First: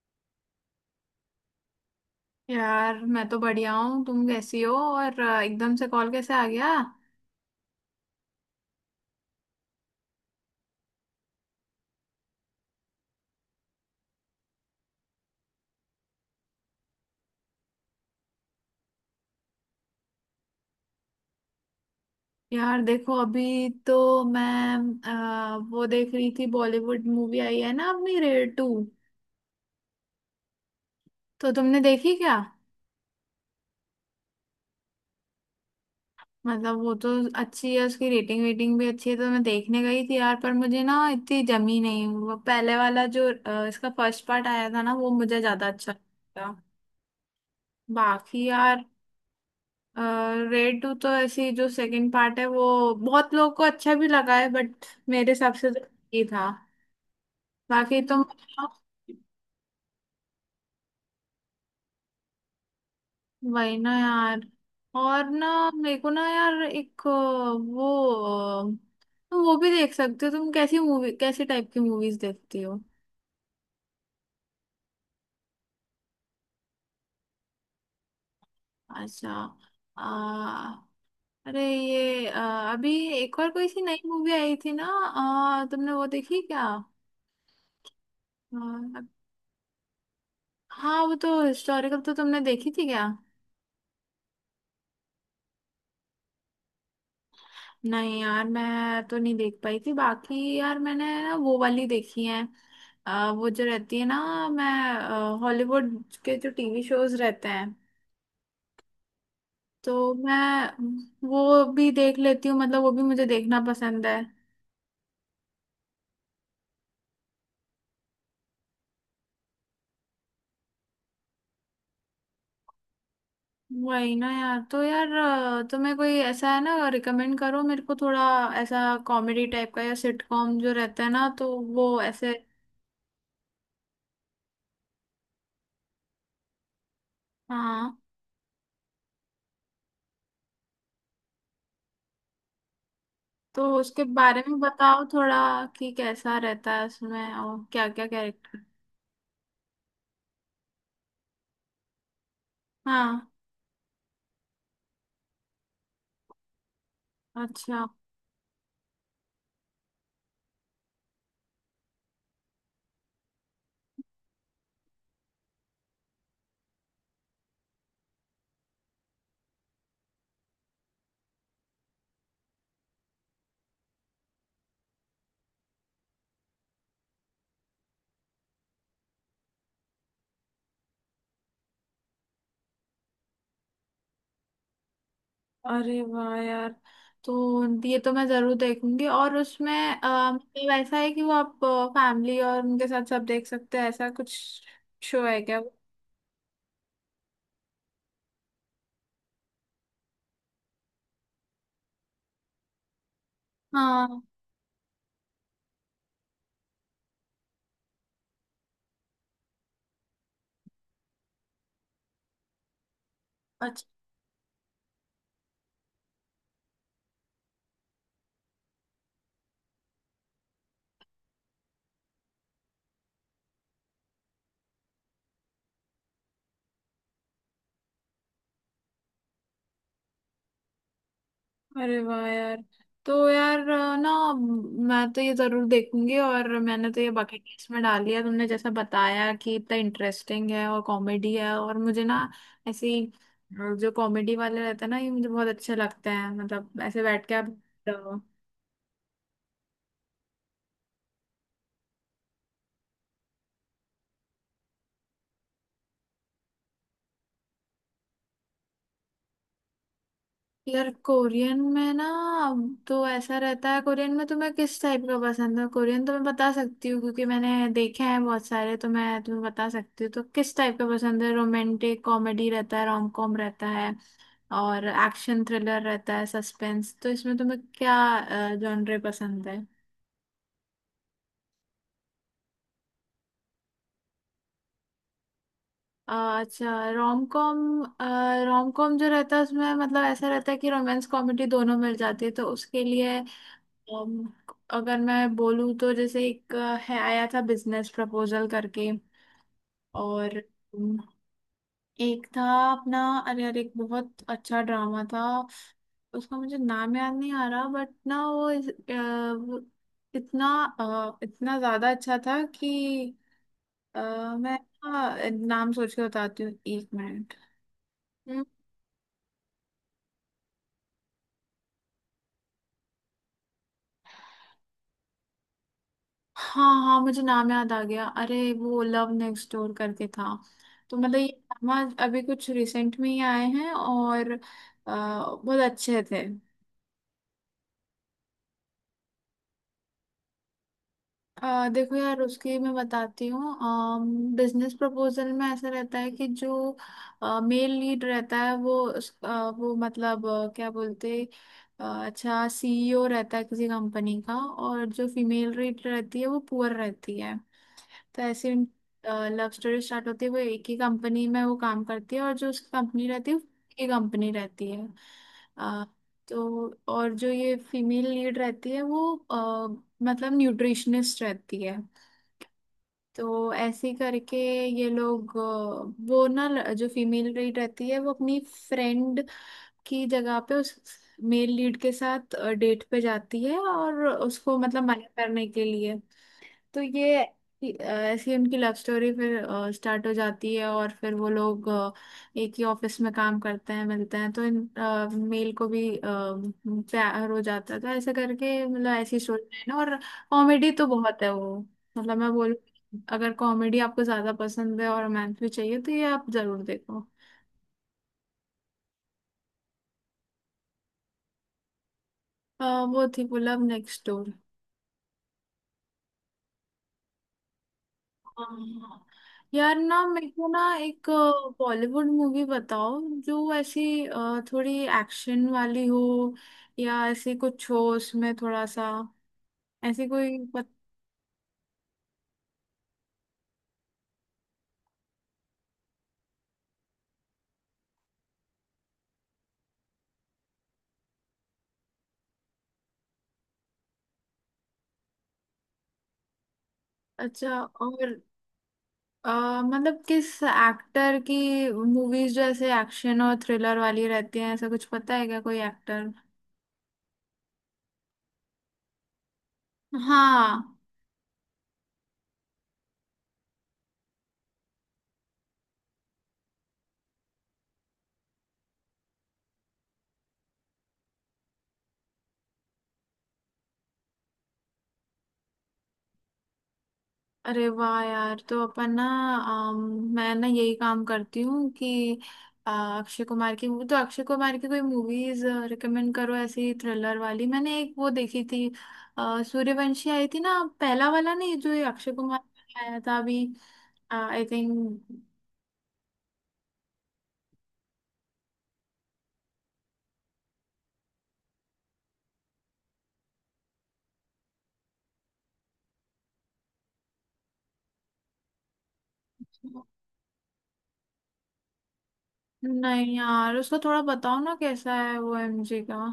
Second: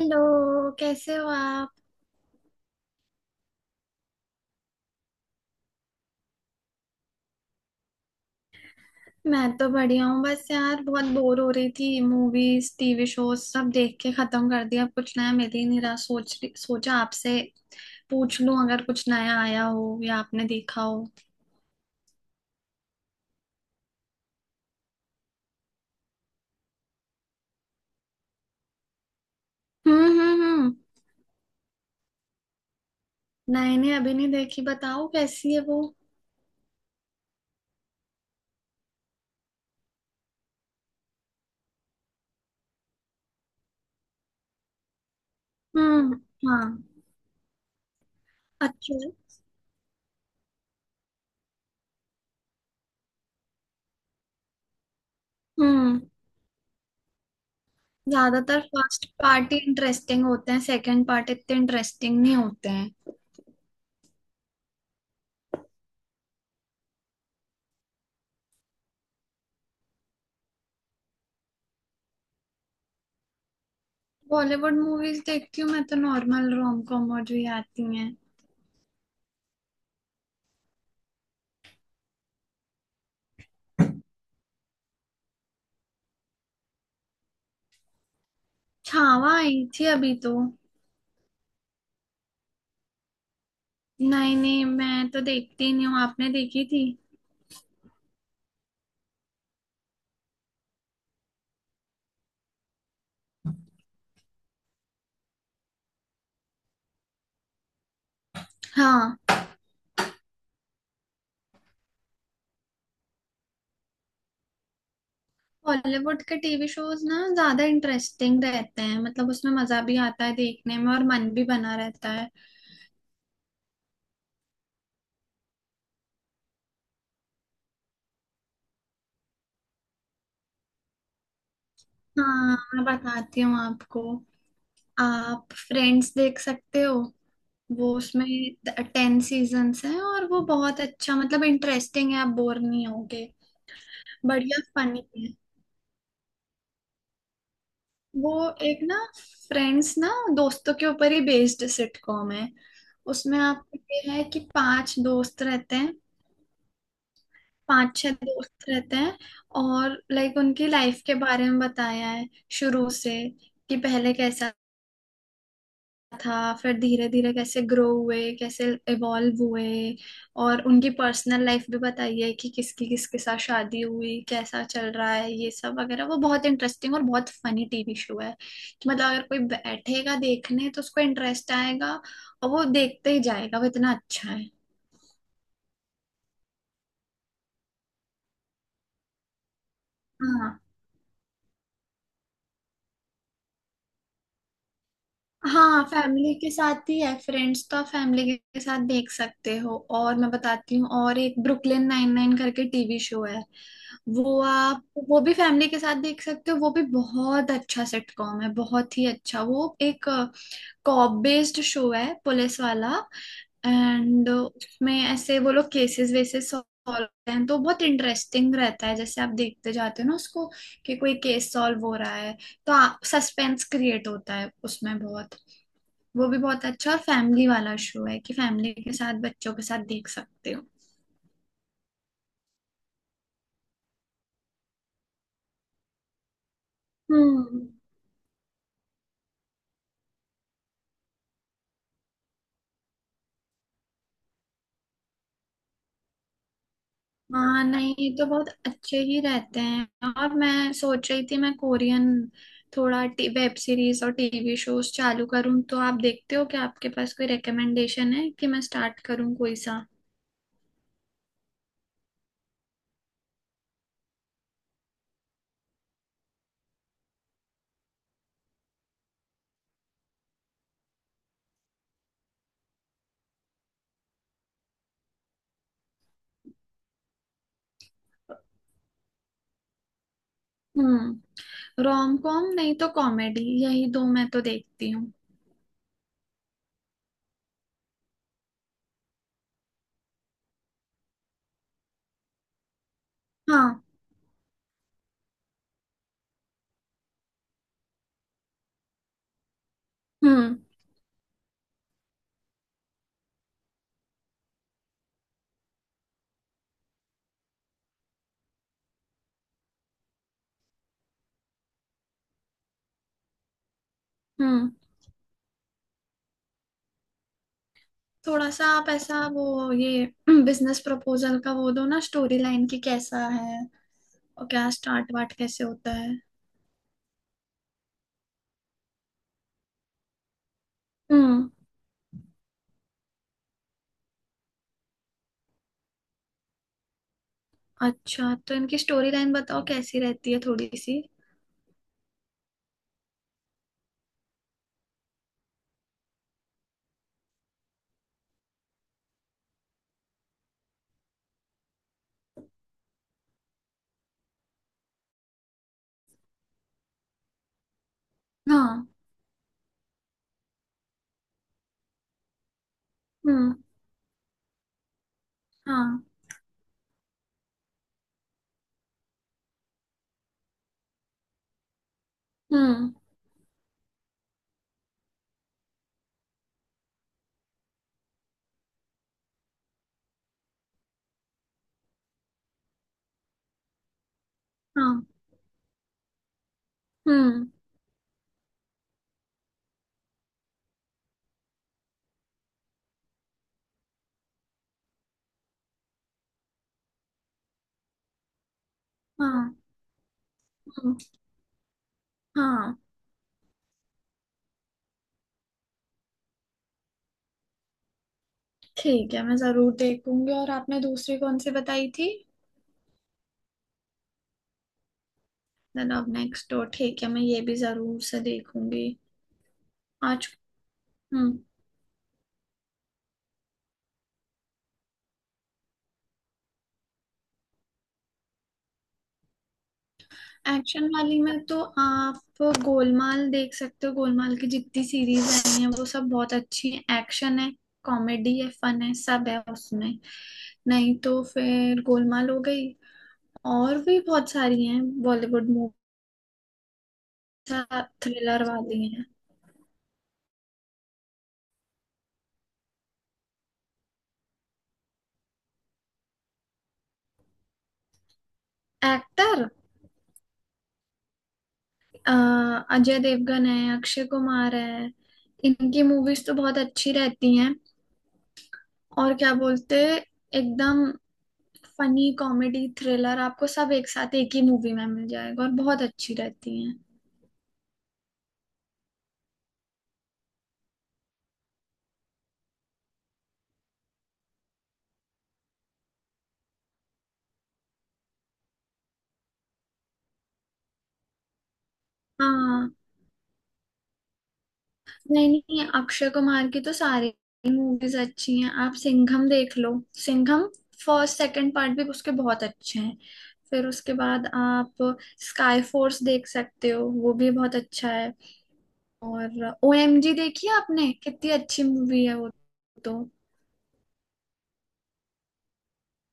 Hello. कैसे हो आप। यार मैं तो बढ़िया हूँ। तुम कैसी हो और एकदम से कॉल कैसे आ गया? मैं तो बढ़िया हूँ। बस यार बहुत बोर हो रही थी। मूवीज टीवी शोज सब देख के खत्म कर दिया। अब कुछ नया मिल ही नहीं रहा। सोचा आपसे पूछ लूं अगर कुछ नया आया हो या आपने देखा हो। यार देखो अभी तो मैं वो देख रही थी, बॉलीवुड मूवी आई है ना अपनी रेड टू, हम्म। तो तुमने देखी क्या? नहीं नहीं अभी नहीं देखी। बताओ कैसी है वो। मतलब वो तो अच्छी है, उसकी रेटिंग वेटिंग भी अच्छी है, तो मैं देखने गई थी यार, पर मुझे ना इतनी जमी नहीं। वो पहले वाला जो इसका फर्स्ट पार्ट आया था ना, वो मुझे ज्यादा अच्छा हम्म। लगा। हाँ। बाकी यार अच्छा है। रेड टू तो ऐसी, जो सेकंड पार्ट है वो बहुत लोगों को अच्छा भी लगा है, बट मेरे हिसाब से तो हम्म। ही था। बाकी तुम ज्यादातर बताओ। फर्स्ट पार्ट ही इंटरेस्टिंग होते हैं। सेकंड पार्ट इतने इंटरेस्टिंग नहीं होते हैं। वही ना यार। और ना मेरे को ना यार एक वो वो भी देख सकते हो। तुम कैसी मूवी, कैसे टाइप की मूवीज देखती हो? बॉलीवुड मूवीज देखती हूँ मैं तो। नॉर्मल रोम कॉम और जो ये आती हैं। अच्छा। आ, अरे ये अभी एक और कोई सी नई मूवी आई थी ना, तुमने वो देखी क्या? अ, छावा आई थी अभी तो। हाँ वो तो हिस्टोरिकल, तो तुमने देखी थी क्या? नहीं नहीं मैं तो देखती ही नहीं हूँ। आपने देखी थी। नहीं यार मैं तो नहीं देख पाई थी। बाकी यार मैंने ना वो वाली देखी है, वो जो रहती है ना, मैं हॉलीवुड के जो टीवी शोज रहते हैं हाँ। तो मैं वो भी देख लेती हूँ, मतलब वो भी मुझे देखना पसंद है। बॉलीवुड के टीवी शोज ना ज्यादा इंटरेस्टिंग रहते हैं। मतलब उसमें मजा भी आता है देखने में और मन भी बना रहता है। वही ना यार। तो यार तुम्हें कोई ऐसा है ना, रिकमेंड करो मेरे को थोड़ा, ऐसा कॉमेडी टाइप का या सिटकॉम जो रहता है ना तो वो ऐसे। हाँ मैं बताती हूँ आपको। आप फ्रेंड्स देख सकते हो। वो हाँ उसमें 10 सीजन्स हैं और वो बहुत अच्छा मतलब इंटरेस्टिंग है। आप बोर नहीं होगे। तो उसके बारे में बढ़िया बताओ फनी है थोड़ा, कि कैसा रहता है उसमें और क्या क्या वो। कैरेक्टर। एक ना फ्रेंड्स ना दोस्तों के ऊपर ही बेस्ड सिटकॉम है। हाँ। उसमें आपको ये है कि पांच दोस्त रहते हैं। अच्छा। पांच छह दोस्त रहते हैं और लाइक उनकी लाइफ के बारे में बताया है शुरू से। कि पहले कैसा था फिर धीरे धीरे कैसे ग्रो हुए कैसे इवॉल्व हुए। और उनकी पर्सनल लाइफ भी बताइए कि किसकी किसके साथ शादी हुई कैसा चल रहा है ये सब वगैरह। वो बहुत इंटरेस्टिंग और बहुत फनी टीवी शो है। कि मतलब अगर कोई बैठेगा देखने तो उसको इंटरेस्ट आएगा और वो देखते ही जाएगा वो इतना अच्छा है। अरे वाह यार, तो ये तो मैं जरूर देखूंगी। और उसमें हाँ। मतलब ऐसा है कि वो आप फैमिली और उनके साथ सब देख सकते हैं, ऐसा कुछ शो है क्या वो? हाँ फैमिली के साथ ही है। फ्रेंड्स तो आप फैमिली के साथ देख सकते हो। और मैं बताती हूँ और एक ब्रुकलिन नाइन नाइन करके टीवी शो है। हाँ। वो आप वो भी फैमिली के साथ देख सकते हो। वो भी बहुत अच्छा सिटकॉम है बहुत ही अच्छा। वो एक कॉप बेस्ड शो है पुलिस वाला। अच्छा। एंड उसमें ऐसे वो लोग केसेस वेसेस सॉल्व करते हैं। तो बहुत इंटरेस्टिंग रहता है जैसे आप देखते जाते हो ना उसको। कि कोई केस सॉल्व हो रहा है तो सस्पेंस क्रिएट होता है उसमें बहुत। वो भी बहुत अच्छा और फैमिली वाला शो है कि फैमिली के साथ बच्चों के साथ देख सकते हो। अरे वाह यार। तो यार ना मैं तो ये जरूर देखूंगी, और मैंने तो ये बकेट हम्म। लिस्ट में डाल लिया, तुमने जैसा बताया कि इतना इंटरेस्टिंग है और कॉमेडी है। और मुझे ना ऐसी जो कॉमेडी वाले रहते हैं ना ये मुझे बहुत अच्छे लगते हैं, मतलब ऐसे बैठ के आप। हाँ नहीं ये तो बहुत अच्छे ही रहते हैं। और मैं सोच रही थी मैं कोरियन थोड़ा वेब सीरीज और टीवी शोज चालू करूँ। तो आप देखते हो क्या। आपके पास कोई रिकमेंडेशन है कि मैं स्टार्ट करूँ कोई सा। यार कोरियन में ना तो ऐसा रहता है, कोरियन में तुम्हें किस टाइप का पसंद है? कोरियन तो मैं बता सकती हूँ क्योंकि मैंने देखे हैं बहुत सारे, तो मैं तुम्हें बता सकती हूँ। तो किस टाइप का पसंद है? रोमांटिक कॉमेडी रहता है, रोम कॉम रहता है और एक्शन थ्रिलर रहता है, सस्पेंस। तो इसमें तुम्हें क्या जॉनरे पसंद है? हम्म। रोम कॉम नहीं तो कॉमेडी यही दो मैं तो देखती हूँ। अ, अच्छा, रोम कॉम। रोम कॉम जो रहता है उसमें मतलब ऐसा रहता है कि रोमांस कॉमेडी दोनों मिल जाती है। तो उसके लिए हाँ। Um, अगर मैं बोलूँ तो, जैसे एक है आया था बिजनेस प्रपोजल करके। और हम्म। um, एक था अपना, अरे यार एक बहुत अच्छा ड्रामा था, उसका मुझे नाम याद नहीं आ रहा, बट ना वो वो इतना इतना ज्यादा अच्छा था कि अ, मैं हम्म। ना, नाम सोच के बताती हूँ, एक मिनट। थोड़ा सा आप ऐसा वो ये बिजनेस प्रपोजल का वो दो ना स्टोरी लाइन की कैसा है और क्या स्टार्ट वाट कैसे होता है। हाँ हाँ मुझे नाम याद आ गया, अरे वो लव नेक्स्ट डोर करके था। तो मतलब ये हम्म। ड्रामा अभी कुछ रिसेंट में ही आए हैं और बहुत अच्छे थे। अच्छा तो इनकी स्टोरी लाइन बताओ कैसी रहती है थोड़ी सी। देखो यार उसकी मैं बताती हूँ। बिजनेस प्रपोजल में ऐसा रहता है कि जो मेल लीड रहता है वो वो मतलब क्या बोलते, अच्छा, सीईओ रहता है किसी कंपनी का, और जो फीमेल लीड रहती है वो पुअर रहती है। तो ऐसी हाँ। लव स्टोरी स्टार्ट होती है, वो एक ही कंपनी में वो काम करती है, और जो उसकी कंपनी रहती है वो हम्म। एक ही कंपनी रहती है। अ, हाँ। तो और जो ये फीमेल लीड रहती है वो अ, मतलब न्यूट्रिशनिस्ट रहती है। हम्म। तो ऐसे ही करके ये लोग वो ना जो फीमेल लीड रहती है वो अपनी फ्रेंड की जगह पे उस मेल लीड के साथ डेट पे जाती है, और उसको मतलब हाँ। मना करने के लिए। तो ये हम्म। ऐसी उनकी लव स्टोरी फिर स्टार्ट हो जाती है, और फिर वो लोग एक ही ऑफिस में काम करते हैं, मिलते हैं, तो इन मेल को भी प्यार हो जाता है। तो ऐसे करके मतलब ऐसी स्टोरी हाँ। है ना। और कॉमेडी तो हम्म। बहुत है वो, मतलब मैं बोलूँ हाँ। अगर कॉमेडी आपको ज्यादा पसंद है और रोमांस भी चाहिए तो ये आप जरूर देखो। ठीक है मैं जरूर देखूंगी। और आपने दूसरी कौन सी बताई थी। अ, वो थी pull up next door. The love next door. ठीक है मैं ये भी जरूर से देखूंगी। हाँ। यार ना मेरे आज। को ना एक हम्म। बॉलीवुड मूवी बताओ, जो ऐसी थोड़ी एक्शन वाली हो, या ऐसी कुछ हो उसमें थोड़ा सा, ऐसी कोई पत... एक्शन वाली में तो आप गोलमाल देख सकते हो। गोलमाल की जितनी सीरीज आई है वो सब बहुत अच्छी है। एक्शन है कॉमेडी है फन है सब है उसमें। नहीं तो फिर गोलमाल हो गई और भी बहुत सारी हैं बॉलीवुड मूवी अच्छा, और थ्रिलर वाली हैं। मतलब किस एक्टर की मूवीज जो ऐसे एक्शन और थ्रिलर वाली रहती हैं, ऐसा कुछ पता है क्या कोई एक्टर? एक्टर हाँ। अजय देवगन है अक्षय कुमार है। इनकी मूवीज तो बहुत अच्छी रहती हैं। और क्या बोलते एकदम फनी कॉमेडी थ्रिलर आपको सब एक साथ एक ही मूवी में मिल जाएगा और बहुत अच्छी रहती हैं। अरे वाह यार, तो अपन ना अम, मैं ना यही काम करती हूँ कि अक्षय कुमार की मूवी, तो अक्षय कुमार की कोई मूवीज रिकमेंड करो ऐसी थ्रिलर वाली। मैंने एक वो देखी थी सूर्यवंशी आई थी ना, पहला वाला नहीं जो ये अक्षय कुमार हाँ। का आया था अभी, आई थिंक। नहीं नहीं अक्षय कुमार की तो सारी मूवीज अच्छी हैं। आप सिंघम देख लो। सिंघम फर्स्ट सेकंड पार्ट भी उसके बहुत अच्छे हैं। फिर उसके बाद आप स्काई फोर्स देख सकते हो। वो भी बहुत अच्छा है। और ओएमजी देखी है आपने। कितनी अच्छी मूवी है वो। तो नहीं यार उसको थोड़ा बताओ ना कैसा है वो एमजी का।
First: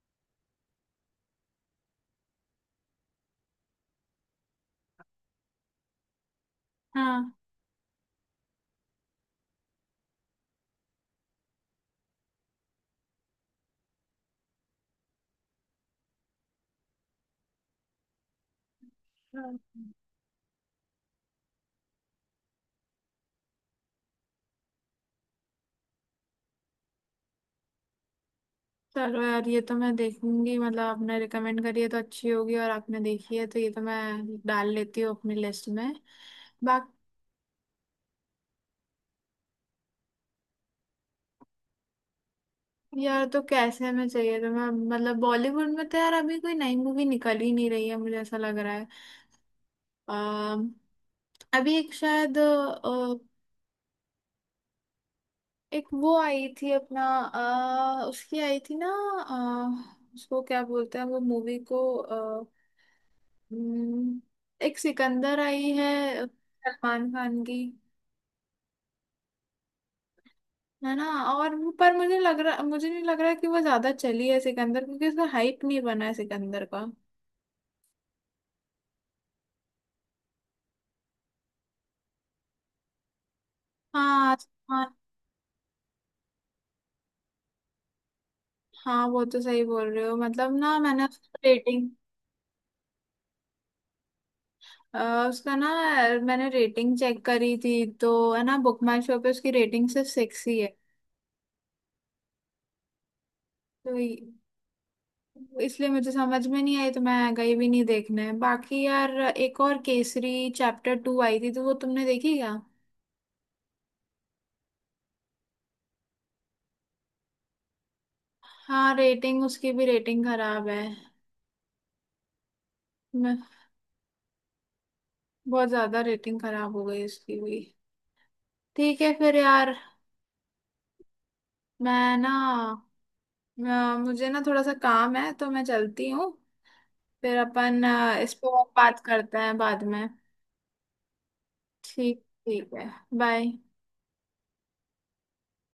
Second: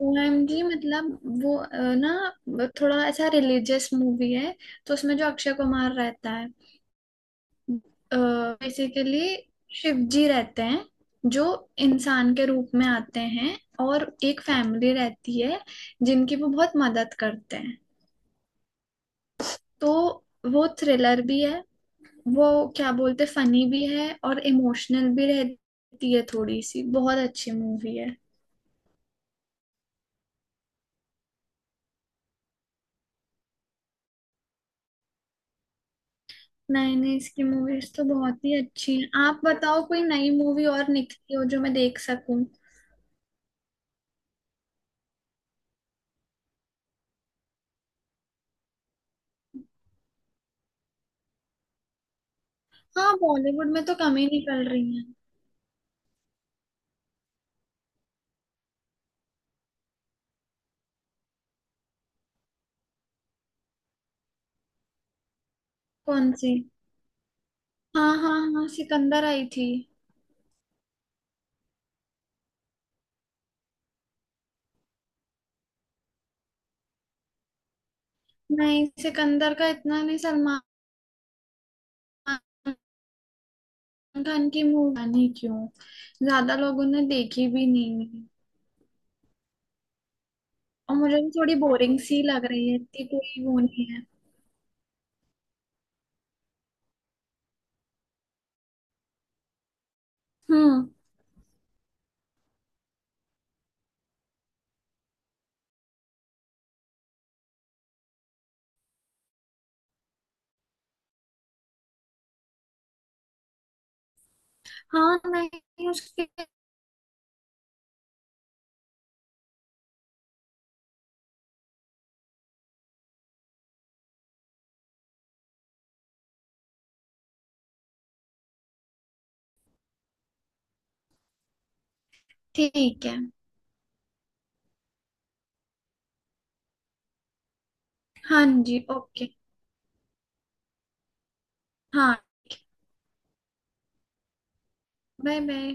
ओएमजी मतलब वो ना वो थोड़ा ऐसा रिलीजियस मूवी है। तो उसमें जो अक्षय कुमार रहता है बेसिकली शिव जी रहते हैं जो इंसान के रूप में आते हैं। और एक फैमिली रहती है जिनकी वो बहुत मदद करते हैं। हाँ। तो वो थ्रिलर भी है वो क्या बोलते फनी भी है और इमोशनल भी रहती है थोड़ी सी। बहुत अच्छी मूवी है। चलो यार ये तो मैं देखूंगी, मतलब आपने रिकमेंड करी है तो अच्छी होगी, और आपने देखी है तो ये तो मैं डाल लेती हूँ अपनी लिस्ट में। बाकी नई नई इसकी मूवीज तो बहुत ही अच्छी हैं। आप बताओ कोई नई मूवी और निकली हो जो मैं देख सकूं। यार, तो कैसे में चाहिए तो मैं मतलब बॉलीवुड में तो यार अभी कोई नई मूवी निकल ही नहीं रही है, मुझे ऐसा लग रहा है। अम, अभी एक शायद हाँ बॉलीवुड में तो कम ही निकल रही है। एक वो आई थी अपना, उसकी आई थी ना, उसको क्या बोलते हैं वो मूवी को, हम्म, एक सिकंदर आई है कौन सी। सलमान खान की, हाँ हाँ हाँ सिकंदर आई थी। है ना? और पर मुझे लग रहा, मुझे नहीं लग रहा कि वो ज्यादा चली है सिकंदर, क्योंकि उसका हाइप नहीं बना है सिकंदर का। नहीं सिकंदर का इतना नहीं सलमान हाँ खान की हाँ मूवी नहीं क्यों ज्यादा लोगों ने देखी भी नहीं है। हाँ, वो तो सही बोल रहे हो। मतलब ना और मैंने मुझे भी उसका थोड़ी रेटिंग, बोरिंग सी लग रही है इतनी कोई वो नहीं है। उसका ना, मैंने रेटिंग चेक करी थी तो है ना बुक माई शो पे उसकी रेटिंग सिर्फ 6 ही है। हम्म। तो इसलिए मुझे समझ में नहीं आई, तो मैं गई भी नहीं देखने। बाकी यार एक और केसरी चैप्टर टू आई थी, तो वो तुमने देखी क्या? हाँ नहीं उसके। हाँ, रेटिंग उसकी भी रेटिंग खराब है। मैं बहुत ज्यादा रेटिंग खराब हो गई उसकी भी। ठीक है फिर यार, मैं ना ठीक है। मुझे ना थोड़ा सा काम है तो मैं चलती हूँ। फिर अपन इस हाँ पर जी बात ओके। करते हैं बाद में। हाँ। ठीक, ठीक है। बाय। Bye bye.